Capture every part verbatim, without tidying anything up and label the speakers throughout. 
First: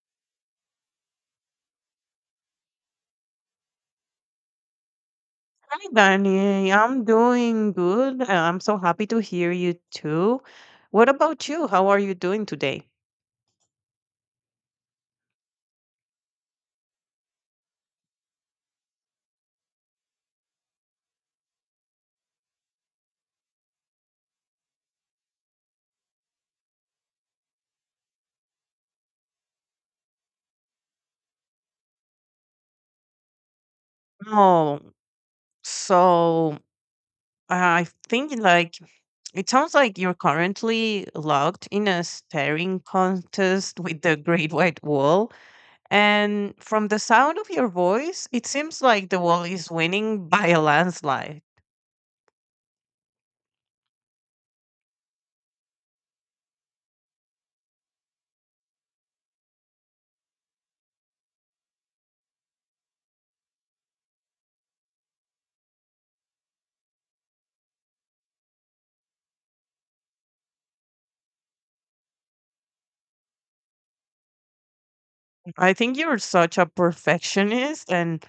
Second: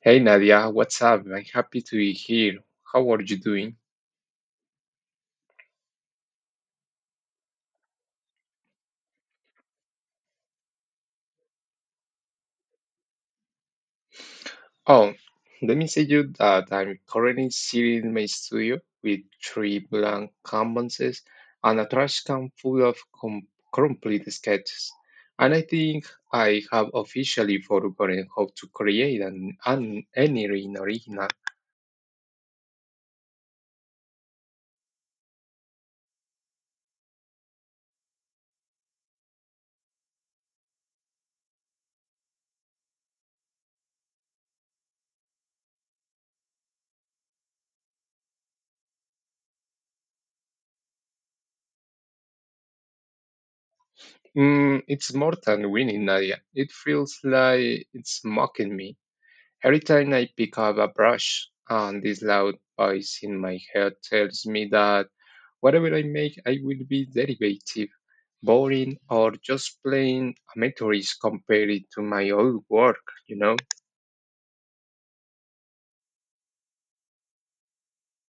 Speaker 1: Hey Nadia, what's up? I'm happy to be here. How are you doing?
Speaker 2: Hi, Danny. I'm doing good. I- I'm so happy to hear you too. What about you? How are you doing today?
Speaker 1: Oh, let me say you that I'm currently sitting in my studio with three blank canvases and a trash can full of com- complete sketches. And I think I have officially forgotten how to create an, an any original.
Speaker 2: Oh, so I think like it sounds like you're currently locked in a staring contest with the Great White Wall. And from the sound of your voice, it seems like the wall is winning by a landslide.
Speaker 1: Mm, it's more than winning, Nadia. It feels like it's mocking me. Every time I pick up a brush, and this loud voice in my head tells me that whatever I make, I will be derivative, boring, or just plain amateurish compared to my old work, you know?
Speaker 2: I think you're such a perfectionist, and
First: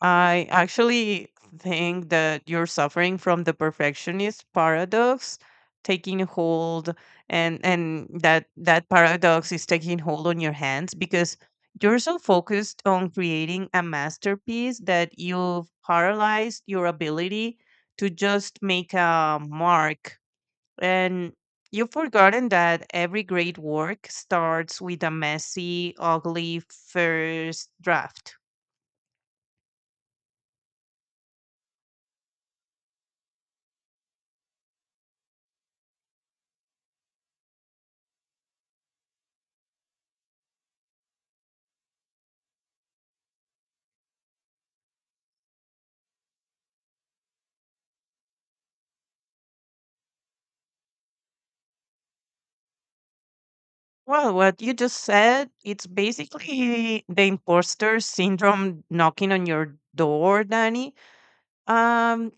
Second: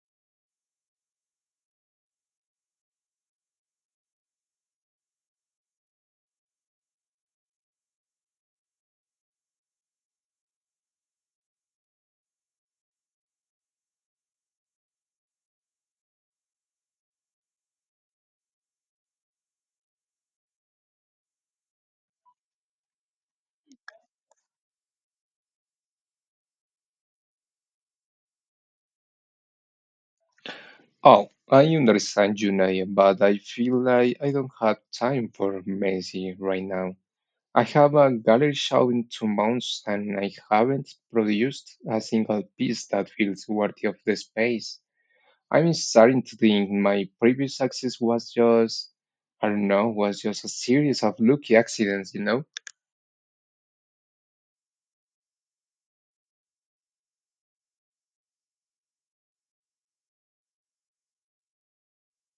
Speaker 2: I actually think that you're suffering from the perfectionist paradox taking hold, and and that that paradox is taking hold on your hands because you're so focused on creating a masterpiece that you've paralyzed your ability to just make a mark and you've forgotten that every great work starts with a messy, ugly first draft.
Speaker 1: Oh, I understand you, Naya, but I feel like I don't have time for messy right now. I have a gallery show in two months and I haven't produced a single piece that feels worthy of the space. I'm starting to think my previous success was just, I don't know, was just a series of lucky accidents, you know?
Speaker 2: Well, what you just said, it's basically the imposter syndrome knocking on your door, Danny. Um,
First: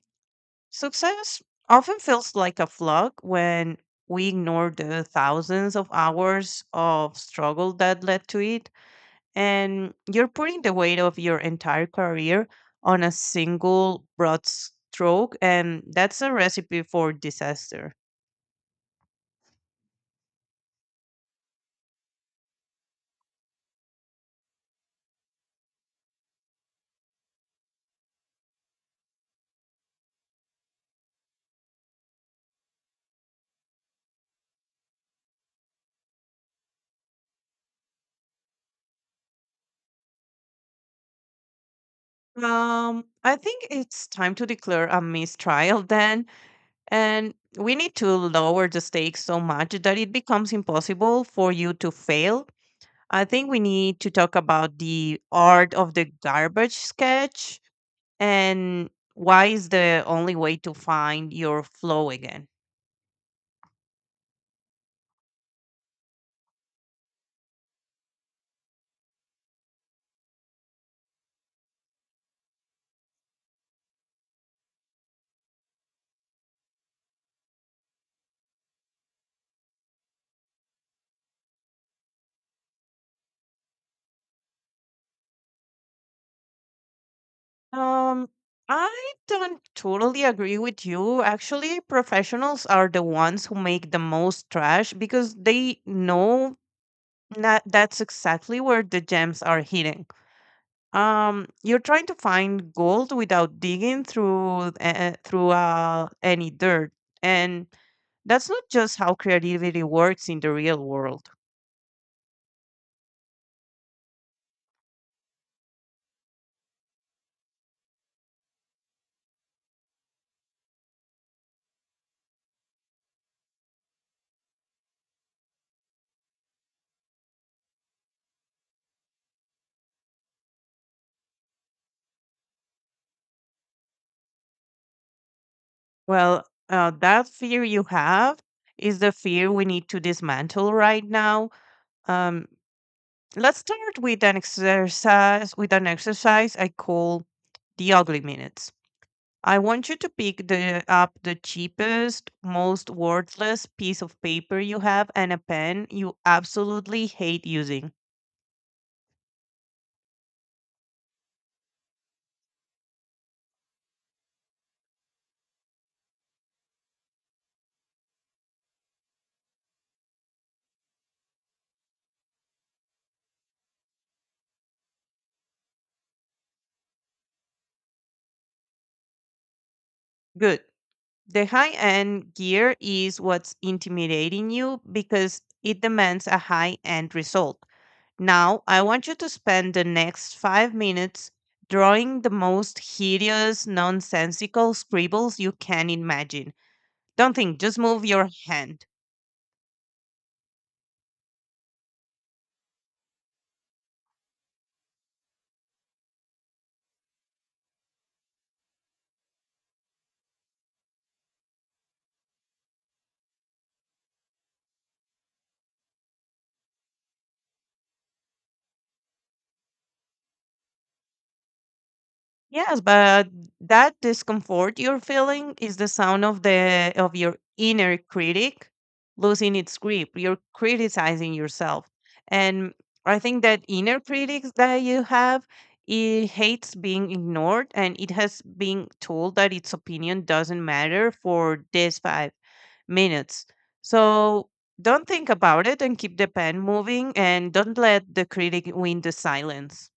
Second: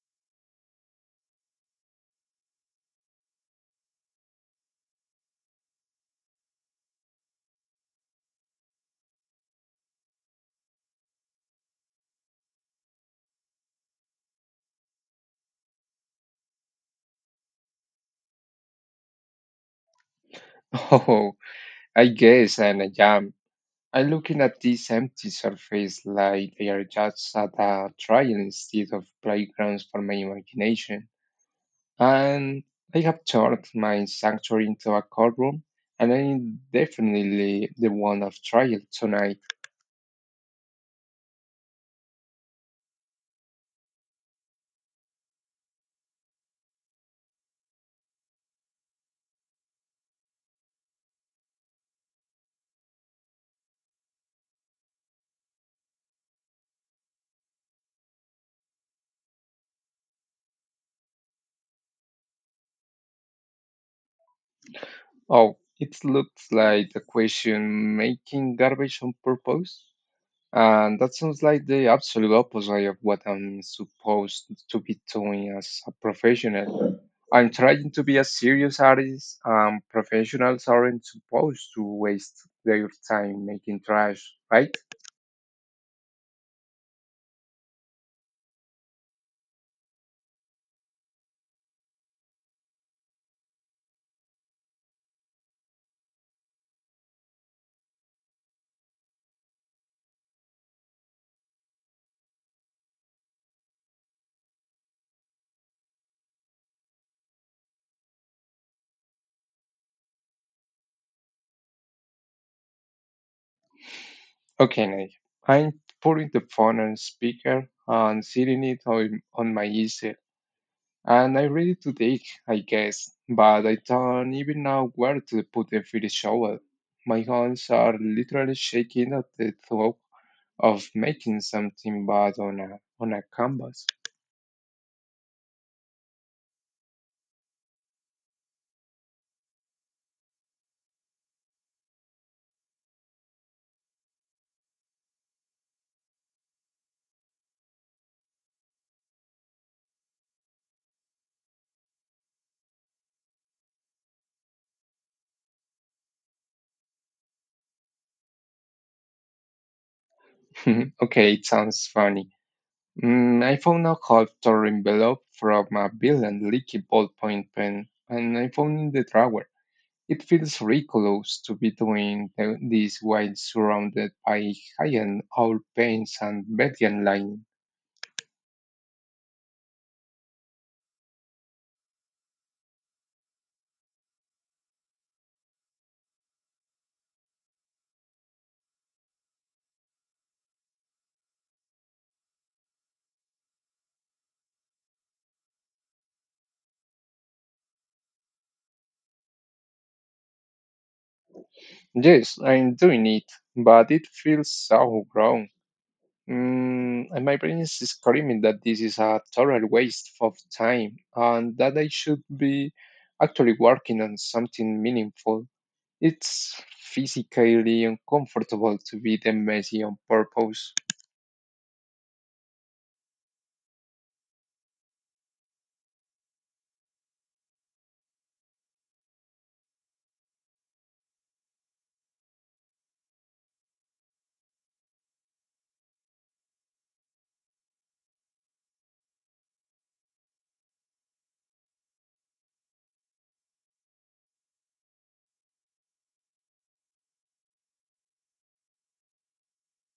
Speaker 2: Success often feels like a fluke when we ignore the thousands of hours of struggle that led to it. And you're putting the weight of your entire career on a single broad stroke, and that's a recipe for disaster.
Speaker 1: Oh, I guess, and I am. I'm looking at this empty surface like they are just at a trial instead of playgrounds for my imagination. And I have turned my sanctuary into a courtroom, and I'm definitely the one of trial tonight.
Speaker 2: um I think it's time to declare a mistrial then, and we need to lower the stakes so much that it becomes impossible for you to fail. I think we need to talk about the art of the garbage sketch, and why is the only way to find your flow again.
Speaker 1: Oh, it looks like the question making garbage on purpose. And that sounds like the absolute opposite of what I'm supposed to be doing as a professional. I'm trying to be a serious artist, and professionals aren't supposed to waste their time making trash, right?
Speaker 2: Um, I don't totally agree with you. Actually, professionals are the ones who make the most trash because they know that that's exactly where the gems are hidden. Um, you're trying to find gold without digging through uh, through uh, any dirt, and that's not just how creativity works in the real world.
Speaker 1: Okay, Nate. I'm putting the phone on speaker and sitting it on, on my easel. And I am ready to dig, I guess, but I don't even know where to put the finished shovel. My hands are literally shaking at the thought of making something bad on a on a canvas.
Speaker 2: Well, uh, that fear you have is the fear we need to dismantle right now. Um, let's start with an exercise with an exercise I call the ugly minutes. I want you to pick the up the cheapest, most worthless piece of paper you have and a pen you absolutely hate using.
Speaker 1: Okay, it sounds funny. Mm, I found a half torn envelope from a villain leaky ballpoint pen, and I found in the drawer. It feels ridiculous to be doing the, this while surrounded by high-end oil paints and Median line.
Speaker 2: Good. The high-end gear is what's intimidating you because it demands a high-end result. Now, I want you to spend the next five minutes drawing the most hideous, nonsensical scribbles you can imagine. Don't think, just move your hand.
Speaker 1: Yes, I'm doing it, but it feels so wrong. Mm, and my brain is screaming that this is a total waste of time and that I should be actually working on something meaningful. It's physically uncomfortable to be the messy on purpose.
Speaker 2: Yes, but that discomfort you're feeling is the sound of the of your inner critic losing its grip. You're criticizing yourself. And I think that inner critics that you have, it hates being ignored and it has been told that its opinion doesn't matter for this minutes. So don't think about it and keep the pen moving and don't let the critic win the silence.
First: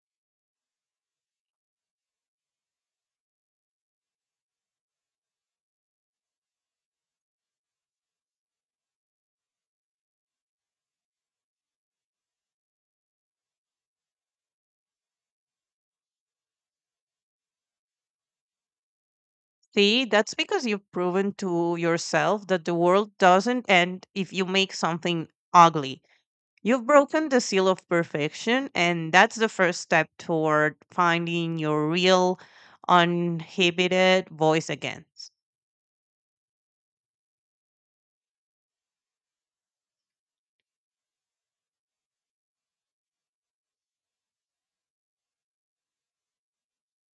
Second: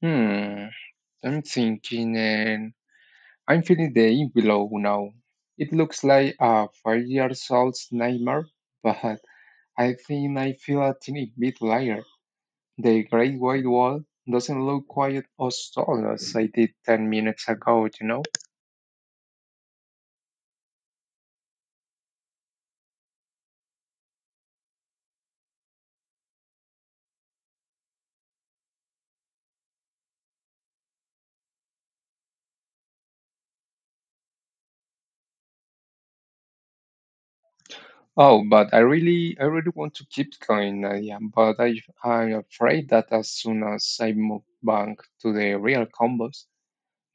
Speaker 1: Hmm, I'm thinking and I'm feeling the envelope now. It looks like a five years old's nightmare, but I think I feel a teeny bit lighter. The Great White Wall doesn't look quite as tall as I did ten minutes ago, you know?
Speaker 2: See, that's because you've proven to yourself that the world doesn't end if you make something ugly. You've broken the seal of perfection, and that's the first step toward finding your real, uninhibited voice again.
Speaker 1: Oh, but I really, I really want to keep going, Nadia, but I, I'm afraid that as soon as I move back to the real combos,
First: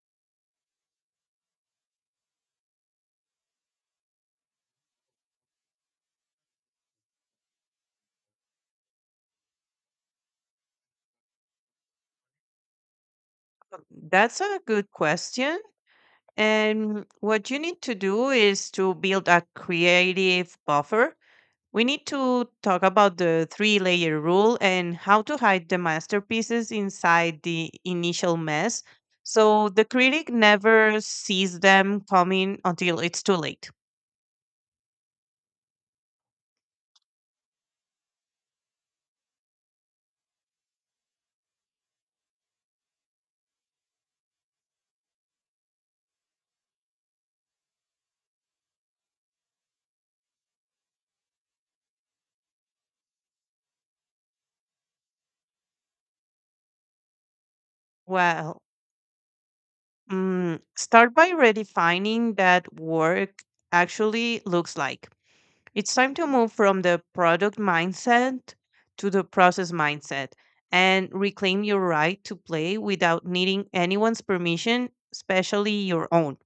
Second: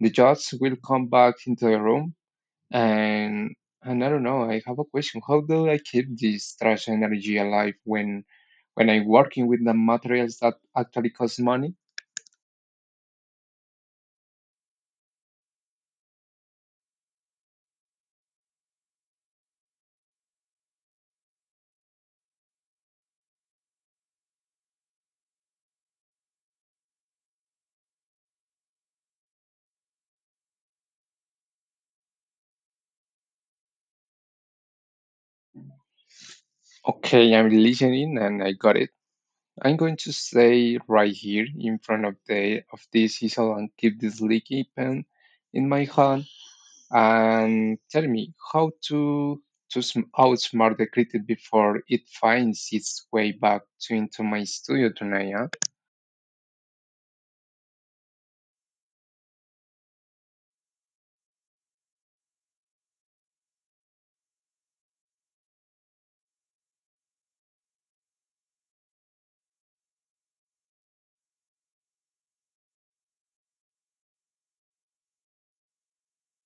Speaker 1: the judge will come back into the room and, and I don't know, I have a question. How do I keep this trash energy alive when, when I'm working with the materials that actually cost money?
Speaker 2: So, that's a good question. And what you need to do is to build a creative buffer. We need to talk about the three layer rule and how to hide the masterpieces inside the initial mess so the critic never sees them coming until it's too late.
Speaker 1: Okay, I'm listening and I got it. I'm going to stay right here in front of the of this easel and keep this leaky pen in my hand and tell me how to to sm- outsmart the critic before it finds its way back to into my studio tonight. Huh?
Speaker 2: Well, mm, start by redefining that work actually looks like. It's time to move from the product mindset to the process mindset and reclaim your right to play without needing anyone's permission, especially your own.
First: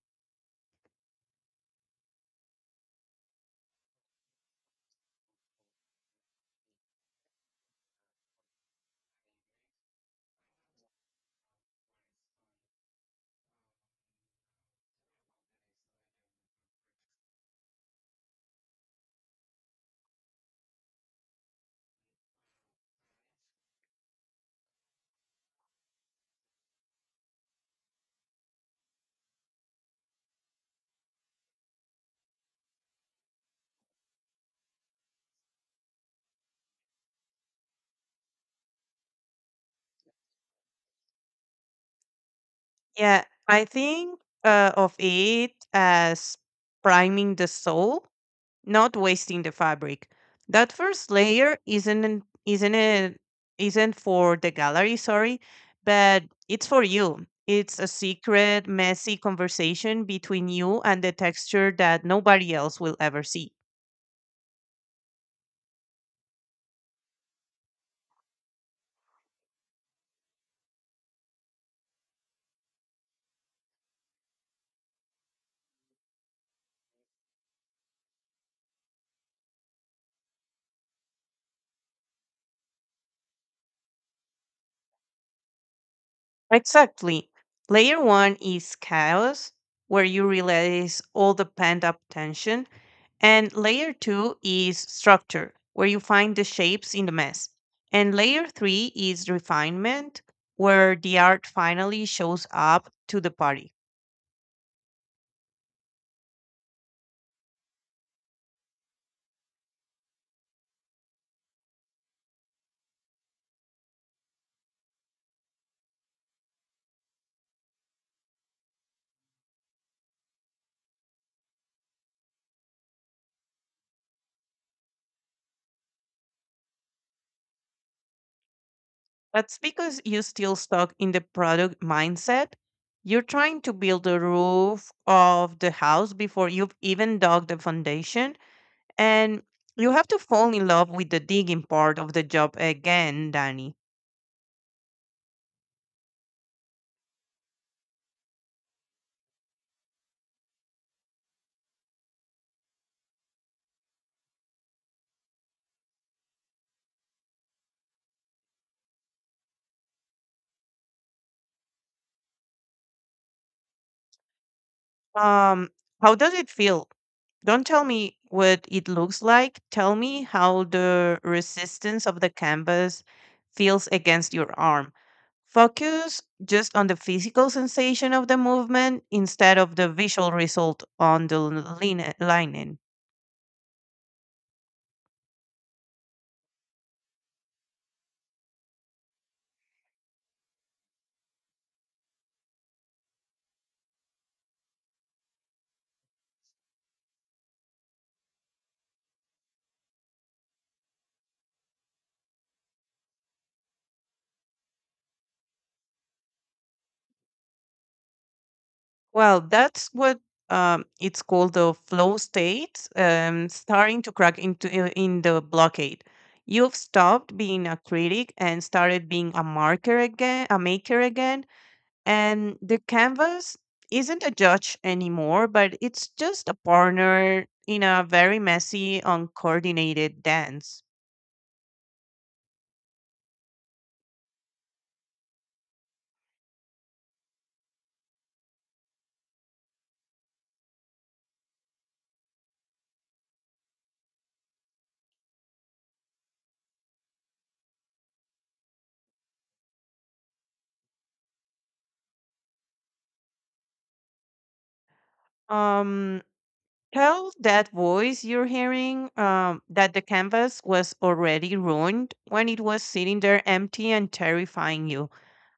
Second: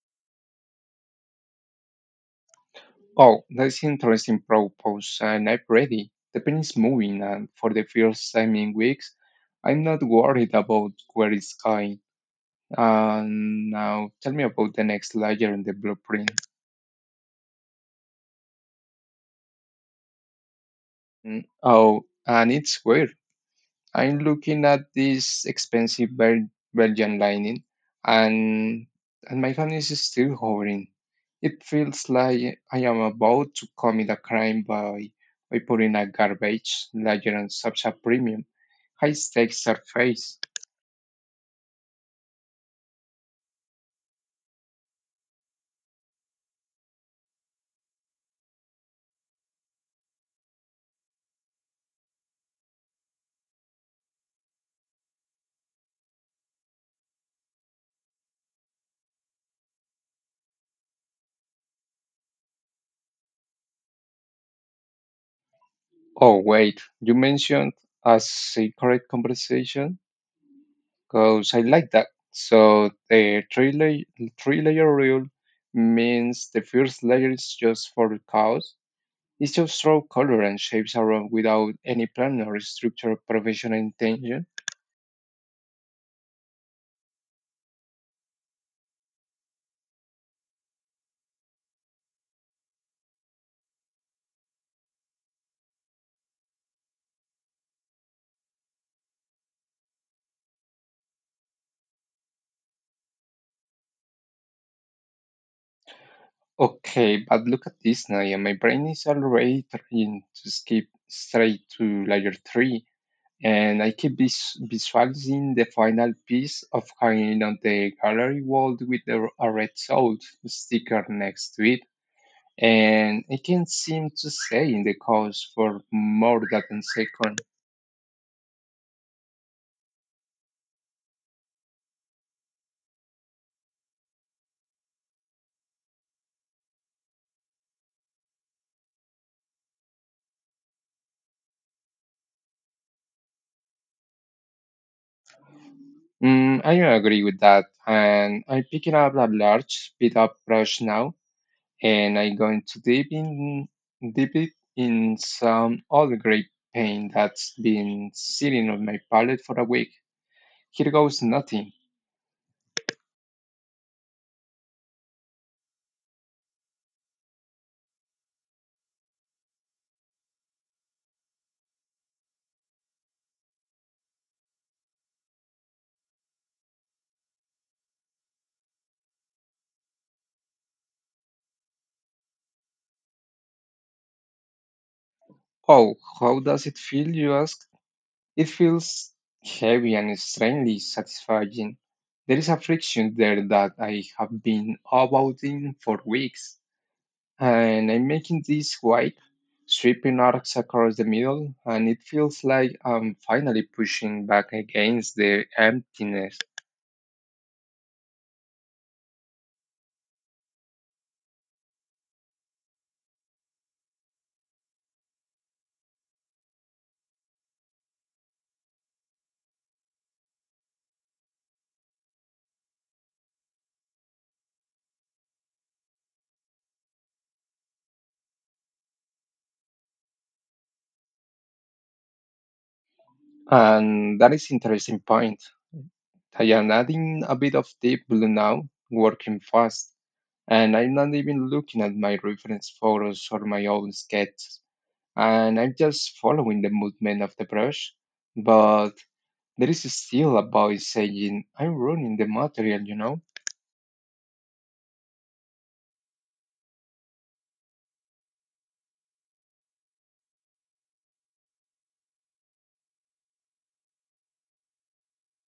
Speaker 1: Oh, that's interesting propose, and I'm ready. The pen is moving, and for the first time in weeks, I'm not worried about where it's going. And now, tell me about the next layer in the blueprint. Mm, Oh, and it's weird. I'm looking at this expensive Bel- Belgian lining, and and my hand is still hovering. It feels like I am about to commit a crime by by putting a garbage ledger on such a premium high stakes surface.
Speaker 2: Yeah, I think uh, of it as priming the soul, not wasting the fabric. That first layer isn't an- isn't it isn't for the gallery, sorry, but it's for you. It's a secret, messy conversation between you and the texture that nobody else will ever see.
Speaker 1: Oh wait, you mentioned a secret conversation. Because I like that. So the three layer three layer rule means the first layer is just for the cause. It's just throw color and shapes around without any plan or structure or professional intention.
Speaker 2: Exactly. Layer one is chaos, where you release all the pent up tension. And layer two is structure, where you find the shapes in the mess. And layer three is refinement, where the art finally shows up to the party.
Speaker 1: Okay, but look at this now, and my brain is already trying to skip straight to layer three, and I keep vis- visualizing the final piece of hanging on the gallery wall with the, a red salt sticker next to it and it can seem to stay in the coast for more than a second.
Speaker 2: That's because you're still stuck in the product mindset. You're trying to build the roof of the house before you've even dug the foundation. And you have to fall in love with the digging part of the job again, Danny.
Speaker 1: Mm, I agree with that, and I'm picking up a large speed-up brush now, and I'm going to dip in, dip it in some old grey paint that's been sitting on my palette for a week. Here goes nothing.
Speaker 2: Um, how does it feel? Don't tell me what it looks like. Tell me how the resistance of the canvas feels against your arm. Focus just on the physical sensation of the movement instead of the visual result on the lin- linen.
Speaker 1: Oh, how does it feel, you ask? It feels heavy and strangely satisfying. There is a friction there that I have been avoiding for weeks, and I'm making this white, sweeping arcs across the middle, and it feels like I'm finally pushing back against the emptiness.
Speaker 2: Well, that's what um, it's called the flow state, um, starting to crack into uh, in the blockade. You've stopped being a critic and started being a marker again, a maker again. And the canvas isn't a judge anymore, but it's just a partner in a very messy, uncoordinated dance.
Speaker 1: And that is interesting point. I am adding a bit of deep blue now, working fast, and I'm not even looking at my reference photos or my own sketches. And I'm just following the movement of the brush. But there is still a voice saying, I'm ruining the material, you know?
Speaker 2: Um, Tell that voice you're hearing um, that the canvas was already ruined when it was sitting there empty and terrifying you.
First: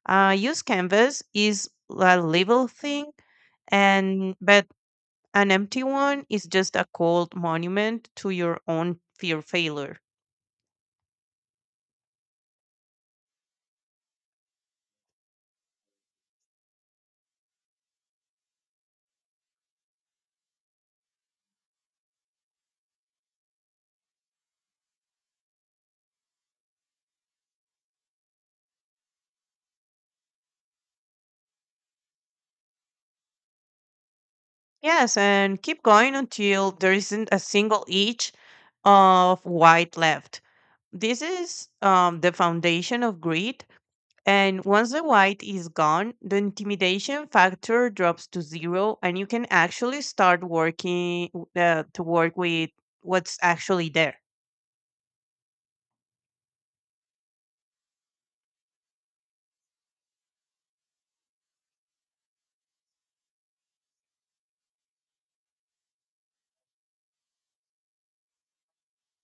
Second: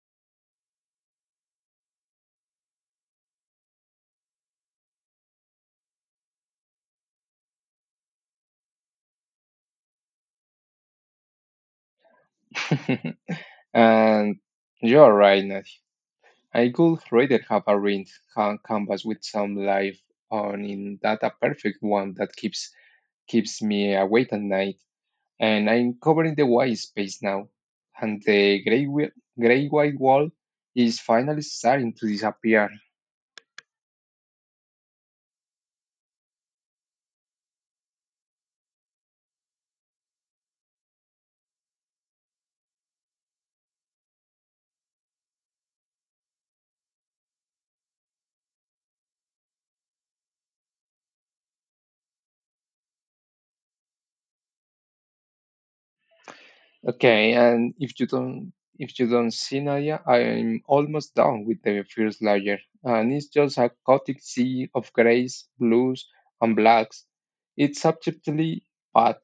Speaker 2: Uh, used canvas is a livable thing, and but an empty one is just a cold monument to your own fear failure.
Speaker 1: And you're right, Nadia. I could rather have a ring ca- canvas with some life on in that a perfect one that keeps keeps me awake at night. And I'm covering the white space now. And the gray, wi- gray white wall is finally starting to disappear.
Speaker 2: Yes, and keep going until there isn't a single inch of white left. This is um, the foundation of greed. And once the white is gone, the intimidation factor drops to zero, and you can actually start working uh, to work with what's actually there.
Speaker 1: Okay, and if you don't if you don't see Nadia, I'm almost done with the first layer, and it's just a chaotic sea of grays, blues, and blacks. It's subjectively bad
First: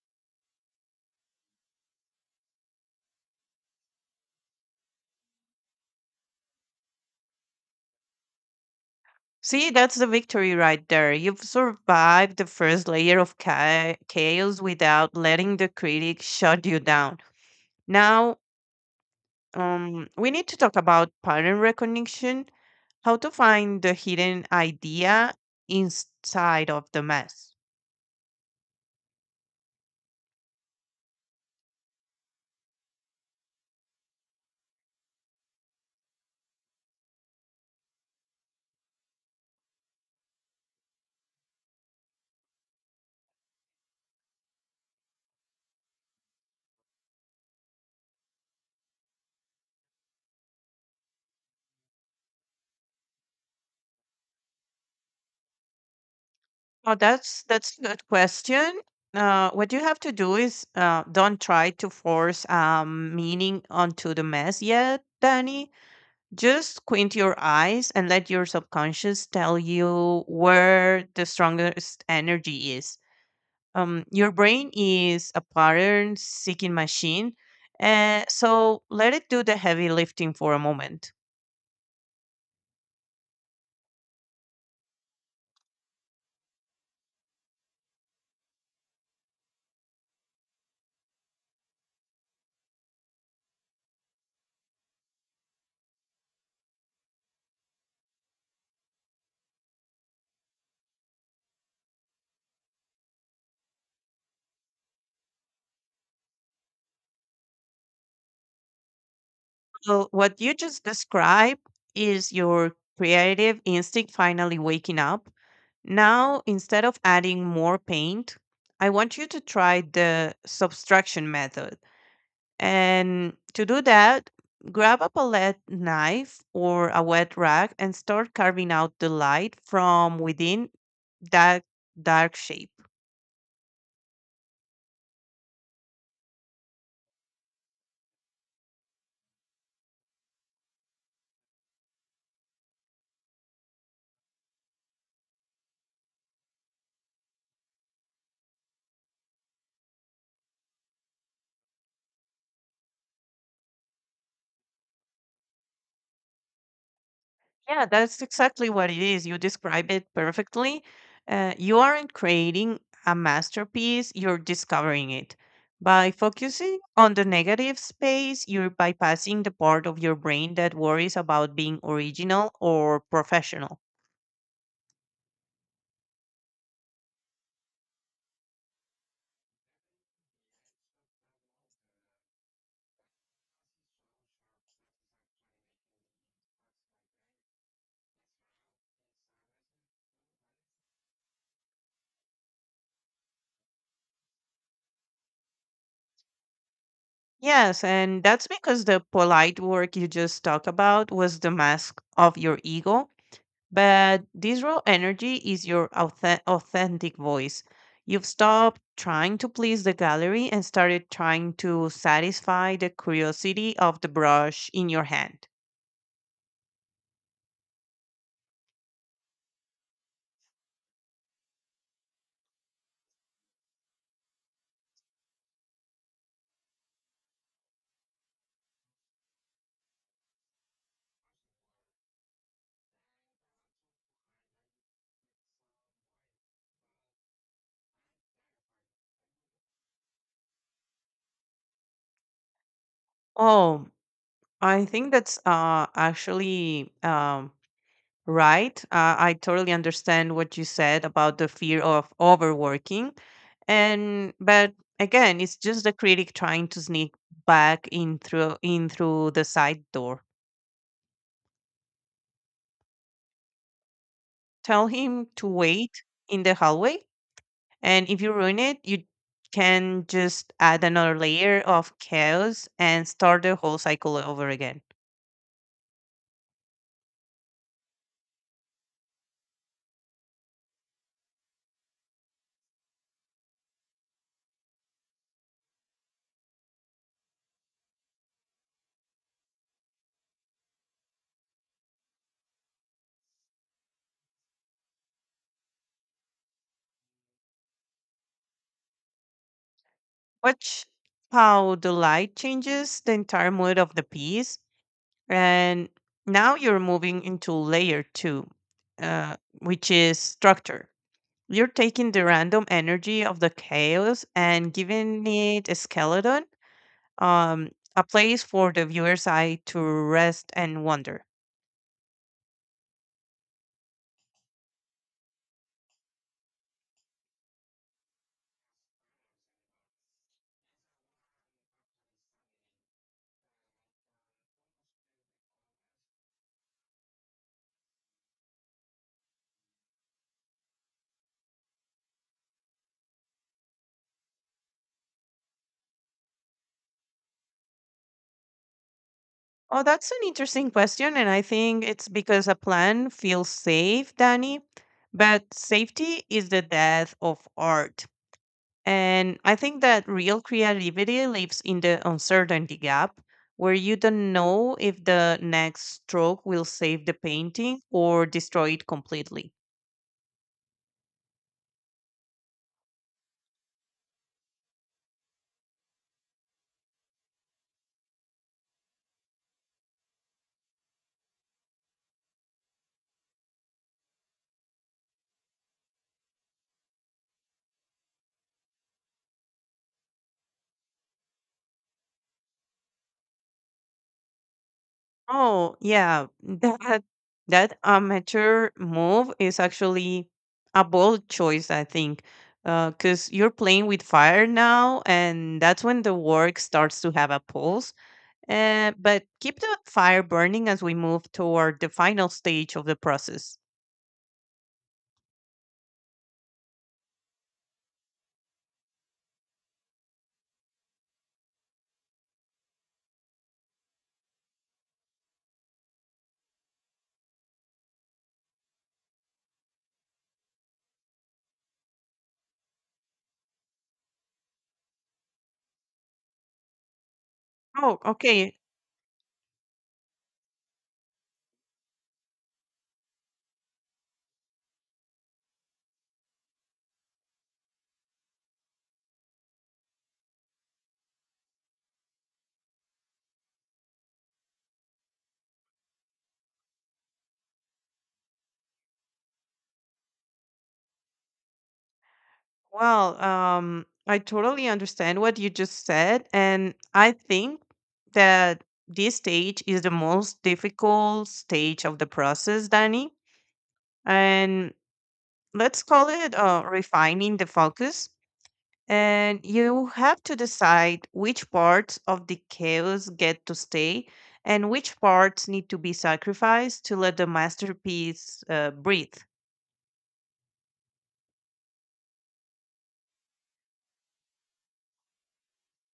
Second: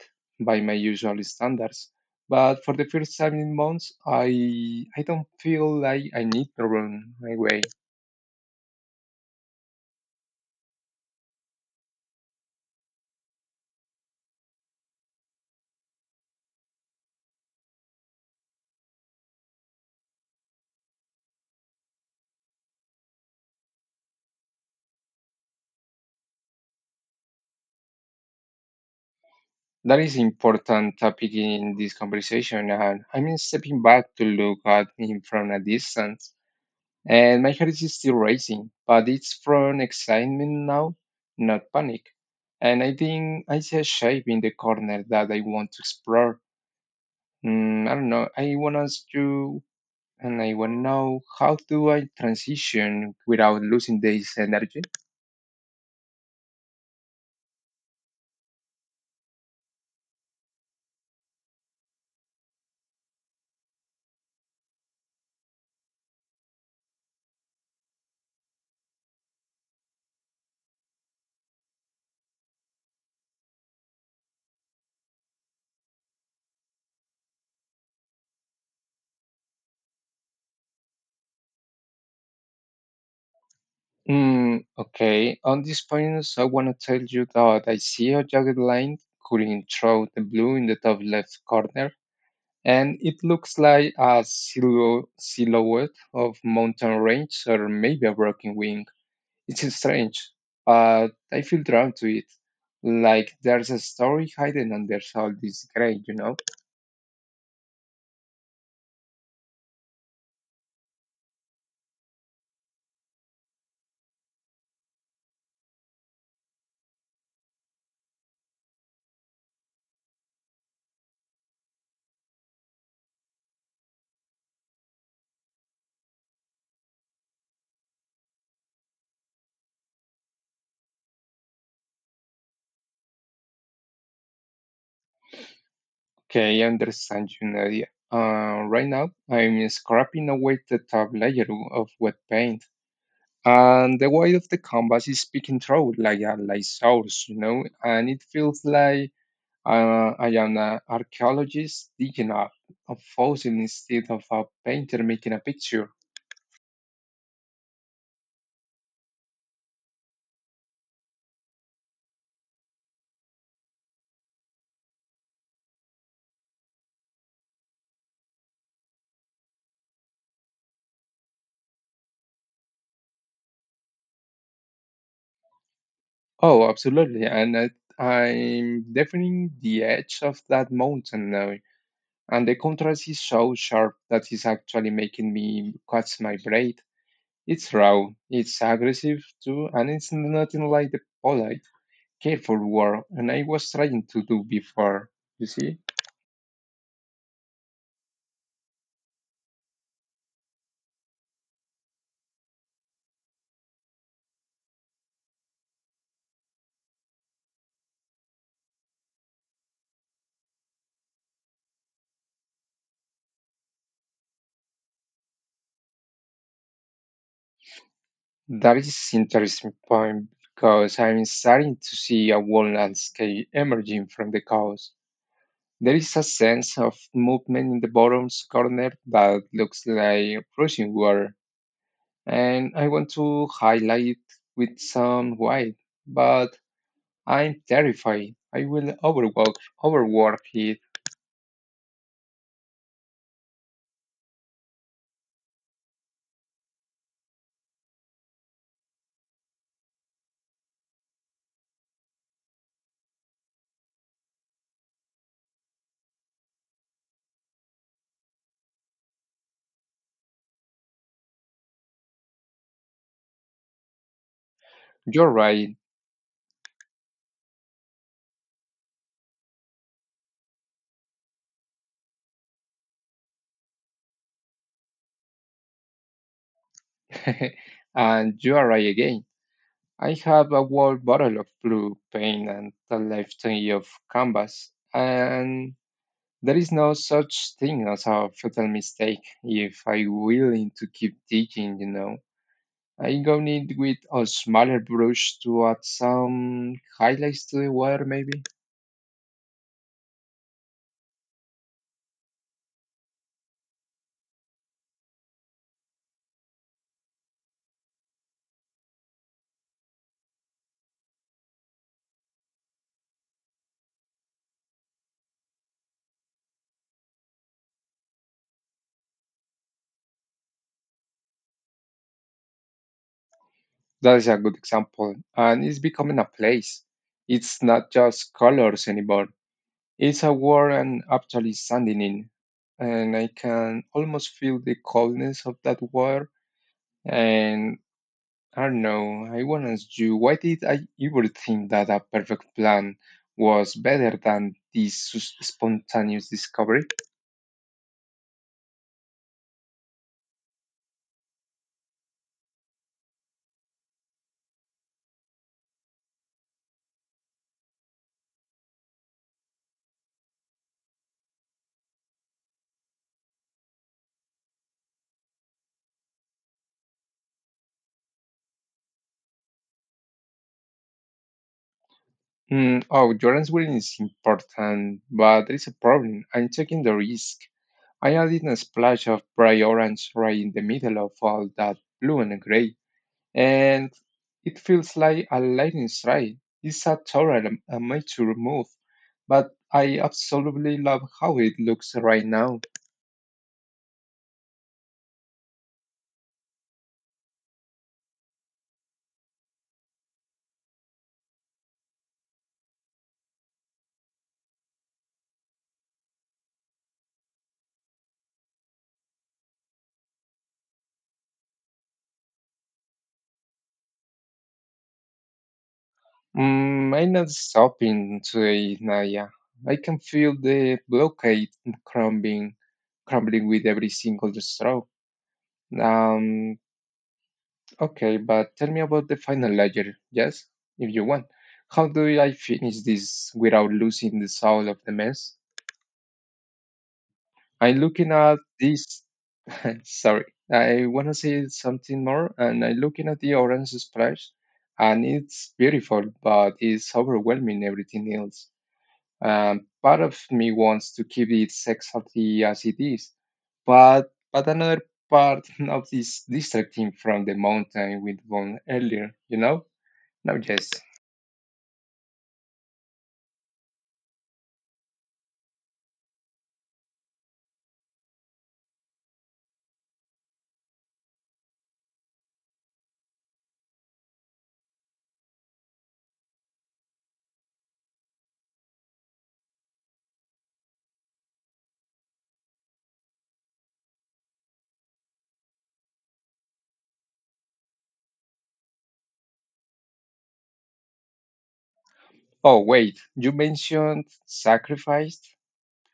Speaker 1: by my usual standards, but for the first time in months, I I don't feel like I need to run my way.
Speaker 2: See, that's the victory right there. You've survived the first layer of cha- chaos without letting the critic shut you down. Now, um, we need to talk about pattern recognition, how to find the hidden idea inside of the mess.
Speaker 1: That is important topic in this conversation, and I'm stepping back to look at him from a distance. And my heart is still racing, but it's from excitement now, not panic. And I think I see a shape in the corner that I want to explore. Mm, I don't know. I want to ask you, and I want to know how do I transition without losing this energy?
Speaker 2: Oh, that's that's a good question. Uh, what you have to do is uh, don't try to force um, meaning onto the mess yet, Danny. Just squint your eyes and let your subconscious tell you where the strongest energy is. Um, your brain is a pattern seeking machine, and so let it do the heavy lifting for a moment.
Speaker 1: Mm, okay. On this point, I want to tell you that I see a jagged line cutting through the blue in the top left corner and it looks like a silhou- silhouette of mountain range or maybe a broken wing. It is strange, but I feel drawn to it. Like there's a story hidden under all this gray, you know?
Speaker 2: So, what you just described is your creative instinct finally waking up. Now, instead of adding more paint, I want you to try the subtraction method. And to do that, grab a palette knife or a wet rag and start carving out the light from within that dark shape.
Speaker 1: Okay, I understand you, Nadia. Uh, right now, I'm scraping away the top layer of wet paint. And the weight of the canvas is peeking through like a light source, you know, and it feels like Uh, I am an archaeologist digging up a fossil instead of a painter making a picture.
Speaker 2: Yeah, that's exactly what it is. You describe it perfectly. Uh, you aren't creating a masterpiece, you're discovering it. By focusing on the negative space, you're bypassing the part of your brain that worries about being original or professional.
Speaker 1: Oh, absolutely. And I, I'm defining the edge of that mountain now. And the contrast is so sharp that it's actually making me cut my braid. It's raw, it's aggressive too, and it's nothing like the polite, careful work and I was trying to do before. You see?
Speaker 2: Yes, and that's because the polite work you just talked about was the mask of your ego. But this raw energy is your authe- authentic voice. You've stopped trying to please the gallery and started trying to satisfy the curiosity of the brush in your hand.
Speaker 1: That is interesting point because I'm starting to see a whole landscape emerging from the chaos. There is a sense of movement in the bottom corner that looks like rushing water, and I want to highlight with some white, but I'm terrified. I will overwork, overwork it.
Speaker 2: Oh, I think that's uh, actually um, right. Uh, I totally understand what you said about the fear of overworking. And but again, it's just the critic trying to sneak back in through in through the side door. Tell him
Speaker 1: You're
Speaker 2: to
Speaker 1: right,
Speaker 2: wait in the hallway, and if you ruin it, you can just add another layer of chaos and start the whole cycle over again.
Speaker 1: and you are right again. I have a whole bottle of blue paint and a lifetime of canvas, and there is no such thing as a fatal mistake if I'm willing to keep digging, you know. I go need with a smaller brush to add some highlights to the water, maybe.
Speaker 2: Watch how the light changes the entire mood of the piece. And now you're moving into layer two, uh, which is structure. You're taking the random energy of the chaos and giving it a skeleton, um, a place for the viewer's eye to rest and wonder.
Speaker 1: That is a good example. And it's becoming a place. It's not just colors anymore. It's a world I'm actually standing in. And I can almost feel the coldness of that water. And I don't know. I want to ask you, why did I ever think that a perfect plan was better than this sus- spontaneous discovery?
Speaker 2: Oh, that's an interesting question. And I think it's because a plan feels safe, Danny. But safety is the death of art. And I think that real creativity lives in the uncertainty gap, where you don't know if the next stroke will save the painting or destroy it completely.
Speaker 1: Mm, oh, your answering is important, but there is a problem. I'm taking the risk. I added a splash of bright orange right in the middle of all that blue and gray, and it feels like a lightning strike. It's a total am- amateur move, but I absolutely love how it looks right now.
Speaker 2: Oh, yeah, that that amateur move is actually a bold choice, I think, because you're playing with fire now, and that's when the work starts to have a pulse. Uh, but keep the fire burning as we move toward the final stage of the process.
Speaker 1: Mm, Mine is stopping today, Naya. I can feel the blockade crumbling, crumbling with every single straw. Um, okay, but tell me about the final layer, yes, if you want. How do I finish this without losing the soul of the mess? I'm
Speaker 2: Oh,
Speaker 1: looking at
Speaker 2: okay.
Speaker 1: this. Sorry, I want to say something more, and I'm looking at the orange splash, and it's beautiful, but it's overwhelming everything else. Um, part of me wants to keep it exactly as it is, but but another part of this distracting from the mountain we went earlier, you know? Now yes.
Speaker 2: Well, um, I totally understand what you just said, and I think that this stage is the most difficult stage of the process, Danny. And let's call it uh, refining the focus. And you have to decide which parts of the chaos get to stay and which parts need to be sacrificed to let the masterpiece uh, breathe.
Speaker 1: Oh wait, you mentioned sacrificed?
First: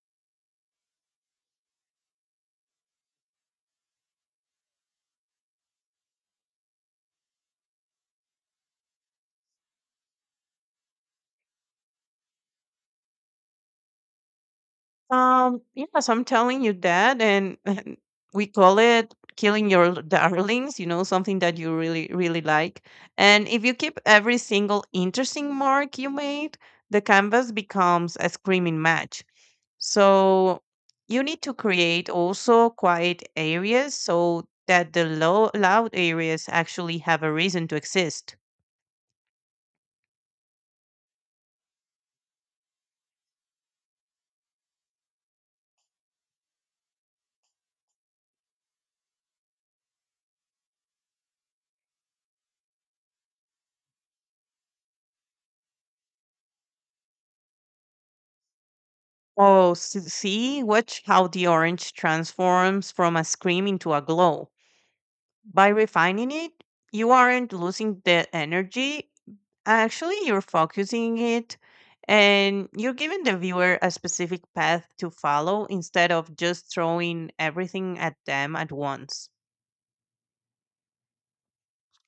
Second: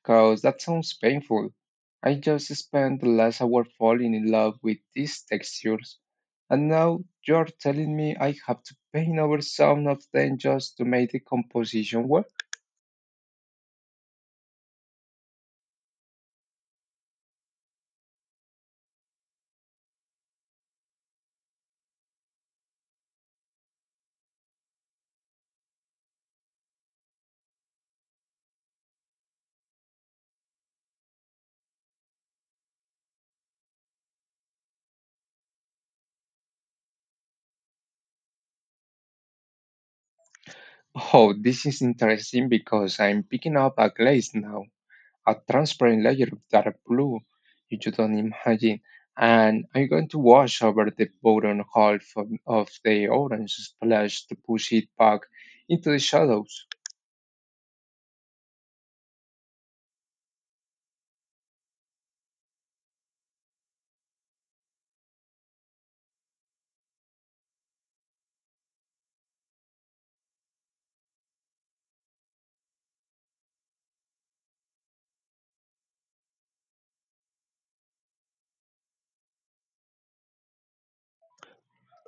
Speaker 1: Cause that sounds painful. I just spent the last hour falling in love with these textures, and now you're telling me I have to paint over some of them just to make the composition work?
Speaker 2: Um, yes, I'm telling you that. And we call it killing your darlings, you know, something that you really, really like. And if you keep every single interesting mark you made, the canvas becomes a screaming match. So you need to create also quiet areas so that the low, loud areas actually have a reason to exist.
Speaker 1: Oh, this is interesting because I'm picking up a glaze now, a transparent layer of dark blue you just don't imagine. And I'm going to wash over the bottom half of, of the orange splash to push it back into the shadows.
Speaker 2: Oh, s- see, watch how the orange transforms from a scream into a glow. By refining it, you aren't losing the energy. Actually, you're focusing it, and you're giving the viewer a specific path to follow instead of just throwing everything at them at once.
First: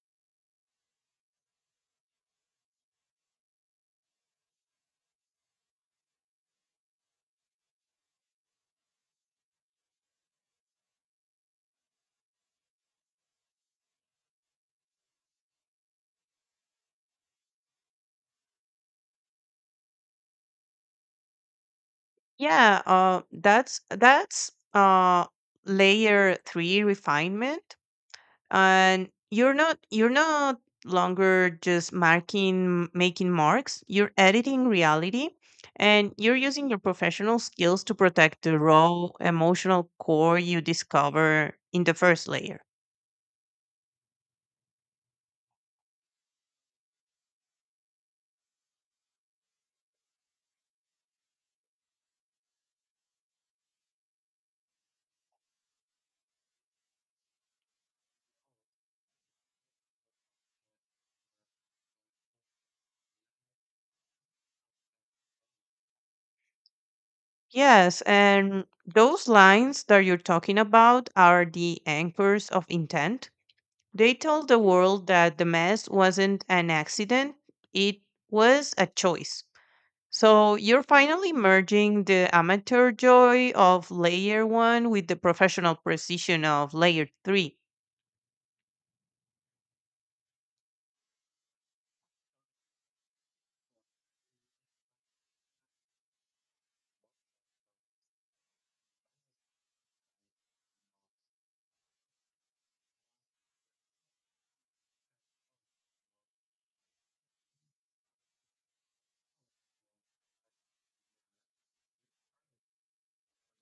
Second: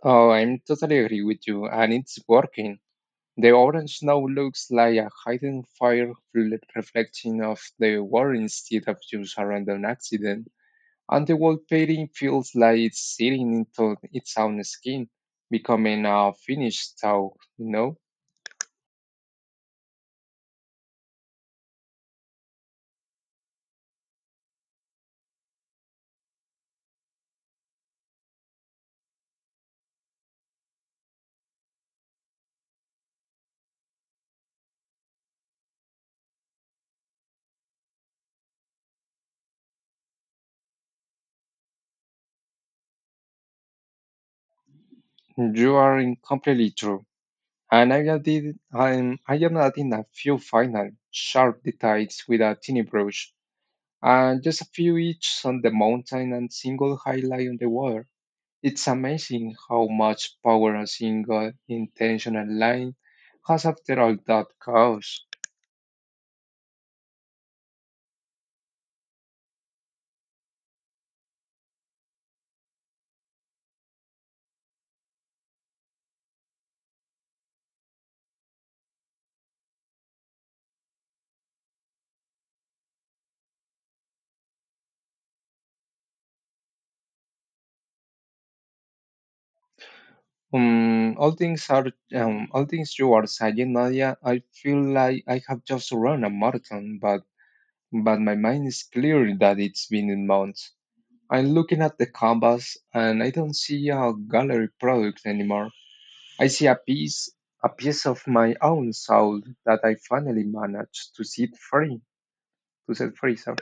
Speaker 1: Oh, I'm totally agree with you, and it's working. The orange now looks like a hidden fire fl- reflecting of the war instead of just a random accident. And the wall painting feels like it's sitting into its own skin, becoming a finished towel, you know?
Speaker 2: Yeah, uh, that's that's uh, layer three refinement, and you're not you're not longer just marking making marks. You're editing reality, and you're using your professional skills to protect the raw emotional core you discover in the first layer.
Speaker 1: You are in completely true. And I added, I'm, I am adding a few final sharp details with a tiny brush, and just a few each on the mountain and single highlight on the water. It's amazing how much power a single intentional line has after all that chaos.
Speaker 2: Yes, and those lines that you're talking about are the anchors of intent. They told the world that the mess wasn't an accident, it was a choice. So you're finally merging the amateur joy of layer one with the professional precision of layer three.
Speaker 1: Um, all things are um, all things you are saying, Nadia. I feel like I have just run a marathon, but but my mind is clear that it's been in months. I'm looking at the canvas, and I don't see a gallery product anymore. I see a piece, a piece of my own soul that I finally managed to set free. To set free, sorry.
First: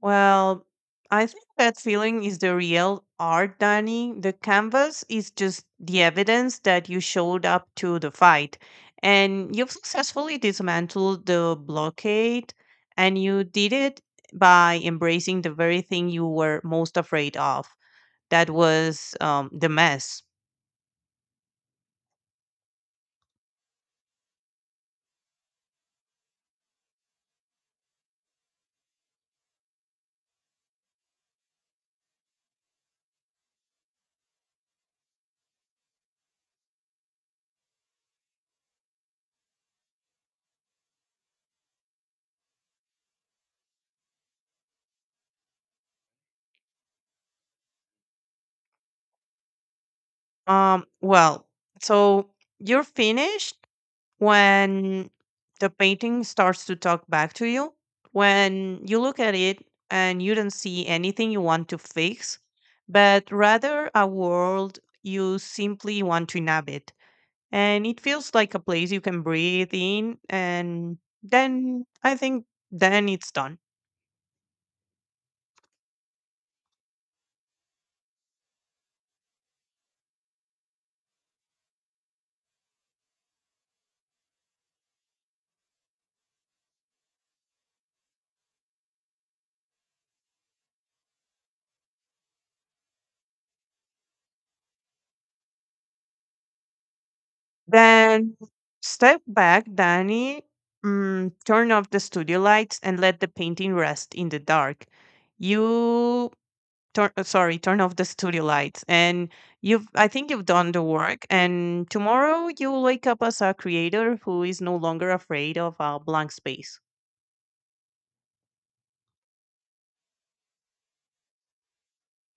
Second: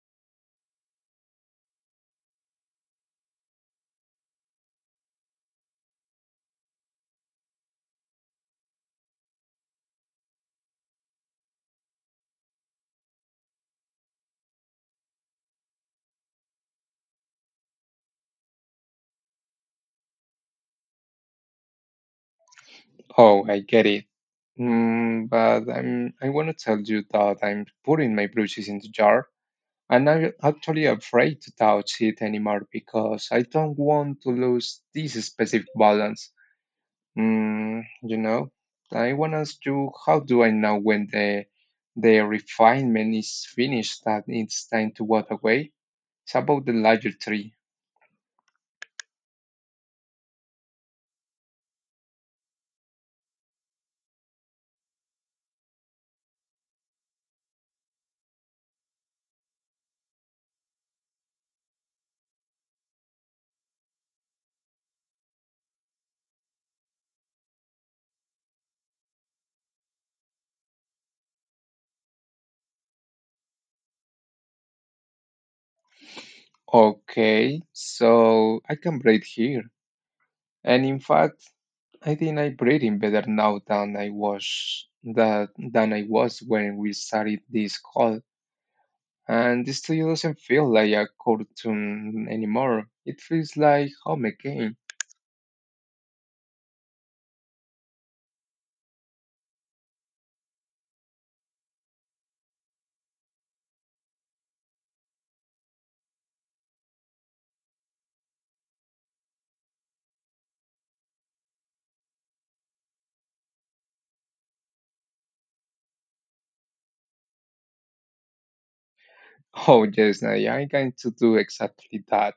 Speaker 2: Well, I think that feeling is the real art, Danny. The canvas is just the evidence that you showed up to the fight, and you've successfully dismantled the blockade, and you did it by embracing the very thing you were most afraid of. That was um, the mess.
Speaker 1: Oh, I get it. Mm, but I'm, I want to tell you that I'm putting my brushes into jar. And I'm actually afraid to touch it anymore because I don't want to lose this specific balance. Mm, you know, I want to ask you, how do I know when the the refinement is finished that it's time to walk away? It's about the larger tree.
Speaker 2: Um, well, so you're finished when the painting starts to talk back to you, when you look at it and you don't see anything you want to fix, but rather a world you simply want to inhabit. And it feels like a place you can breathe in, and then I think then it's done.
Speaker 1: Okay, so I can breathe here. And in fact, I think I breathe in better now than I was that than I was when we started this call. And this studio doesn't feel like a cartoon anymore. It feels like home again.
Speaker 2: Then step back, Danny. Mm, turn off the studio lights and let the painting rest in the dark. You turn uh, sorry turn off the studio lights, and you've I think you've done the work, and tomorrow you'll wake up as a creator who is no longer afraid of a blank space.
Speaker 1: Oh yes, I, I'm going to do exactly that.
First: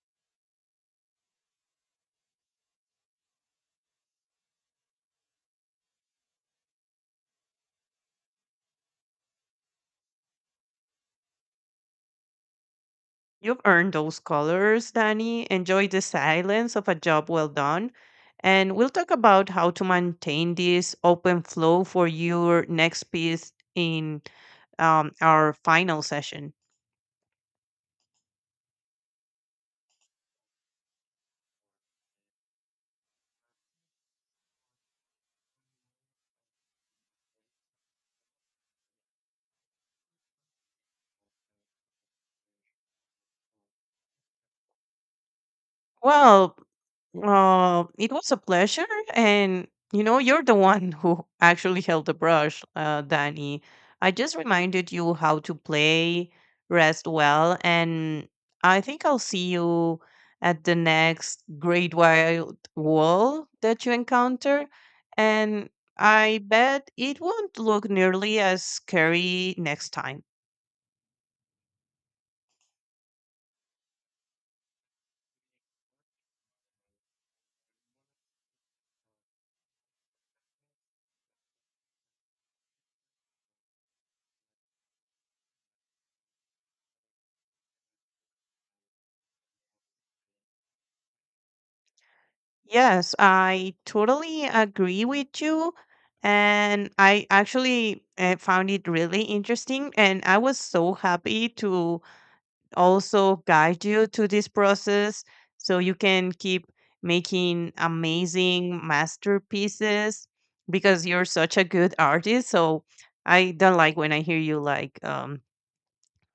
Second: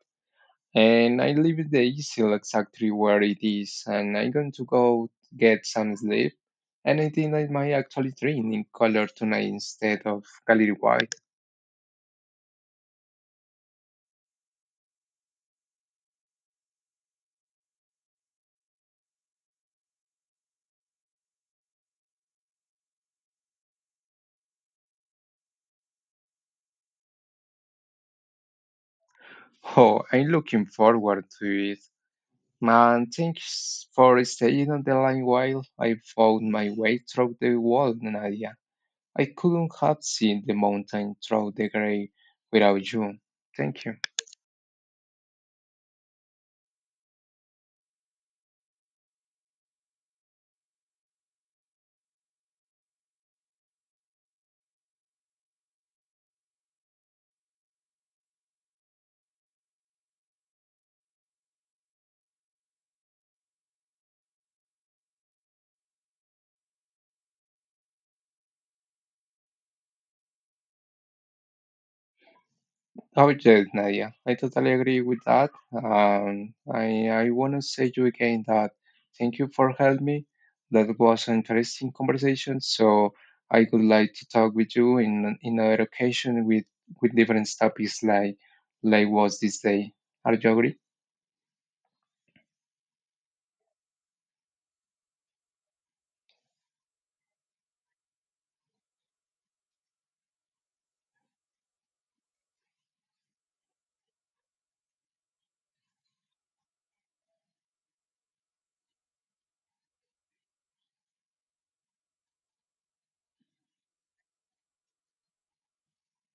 Speaker 1: And I leave the easel exactly where it is, and I'm going to go get some sleep. And I think I might actually dream in color tonight instead of gallery white.
Speaker 2: You've earned those colors, Danny. Enjoy the silence of a job well done, and we'll talk about how to maintain this open flow for your next piece in um, our final session.
Speaker 1: Oh, I'm looking forward to it. Man, thanks for staying on the line while I found my way through the wall, Nadia. I couldn't have seen the mountain through the gray without you. Thank you.
Speaker 2: Well, Uh, it was a pleasure, and you know, you're the one who actually held the brush, uh, Danny. I just reminded you how to play, rest well, and I think I'll see you at the next great wild wall that you encounter. And I bet it won't look nearly as scary next time.
Speaker 1: Oh, yes, Nadia. I totally agree with that. Um, I, I want to say to you again that thank you for helping me. That was an interesting conversation. So I would like to talk with you in, in another occasion with, with different topics like, like was this day. Are you agree?
Speaker 2: Yes, I totally agree with you. And I actually uh, found it really interesting. And I was so happy to also guide you to this process so you can keep making amazing masterpieces because you're such a good artist. So I don't like when I hear you like, um,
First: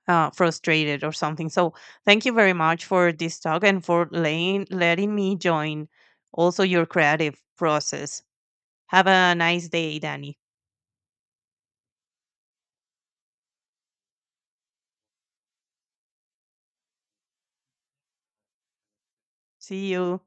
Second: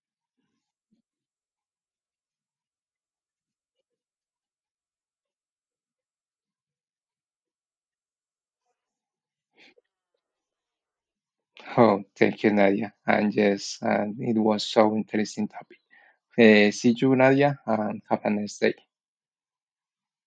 Speaker 2: uh, frustrated or something. So thank you very much for this talk and for laying, letting me join also your creative process. Have a nice day, Danny.
Speaker 1: Oh, thank you, Nadia. And yes, and it was so interesting topic. Uh, see you, Nadia, and have a nice day.
Speaker 2: See you.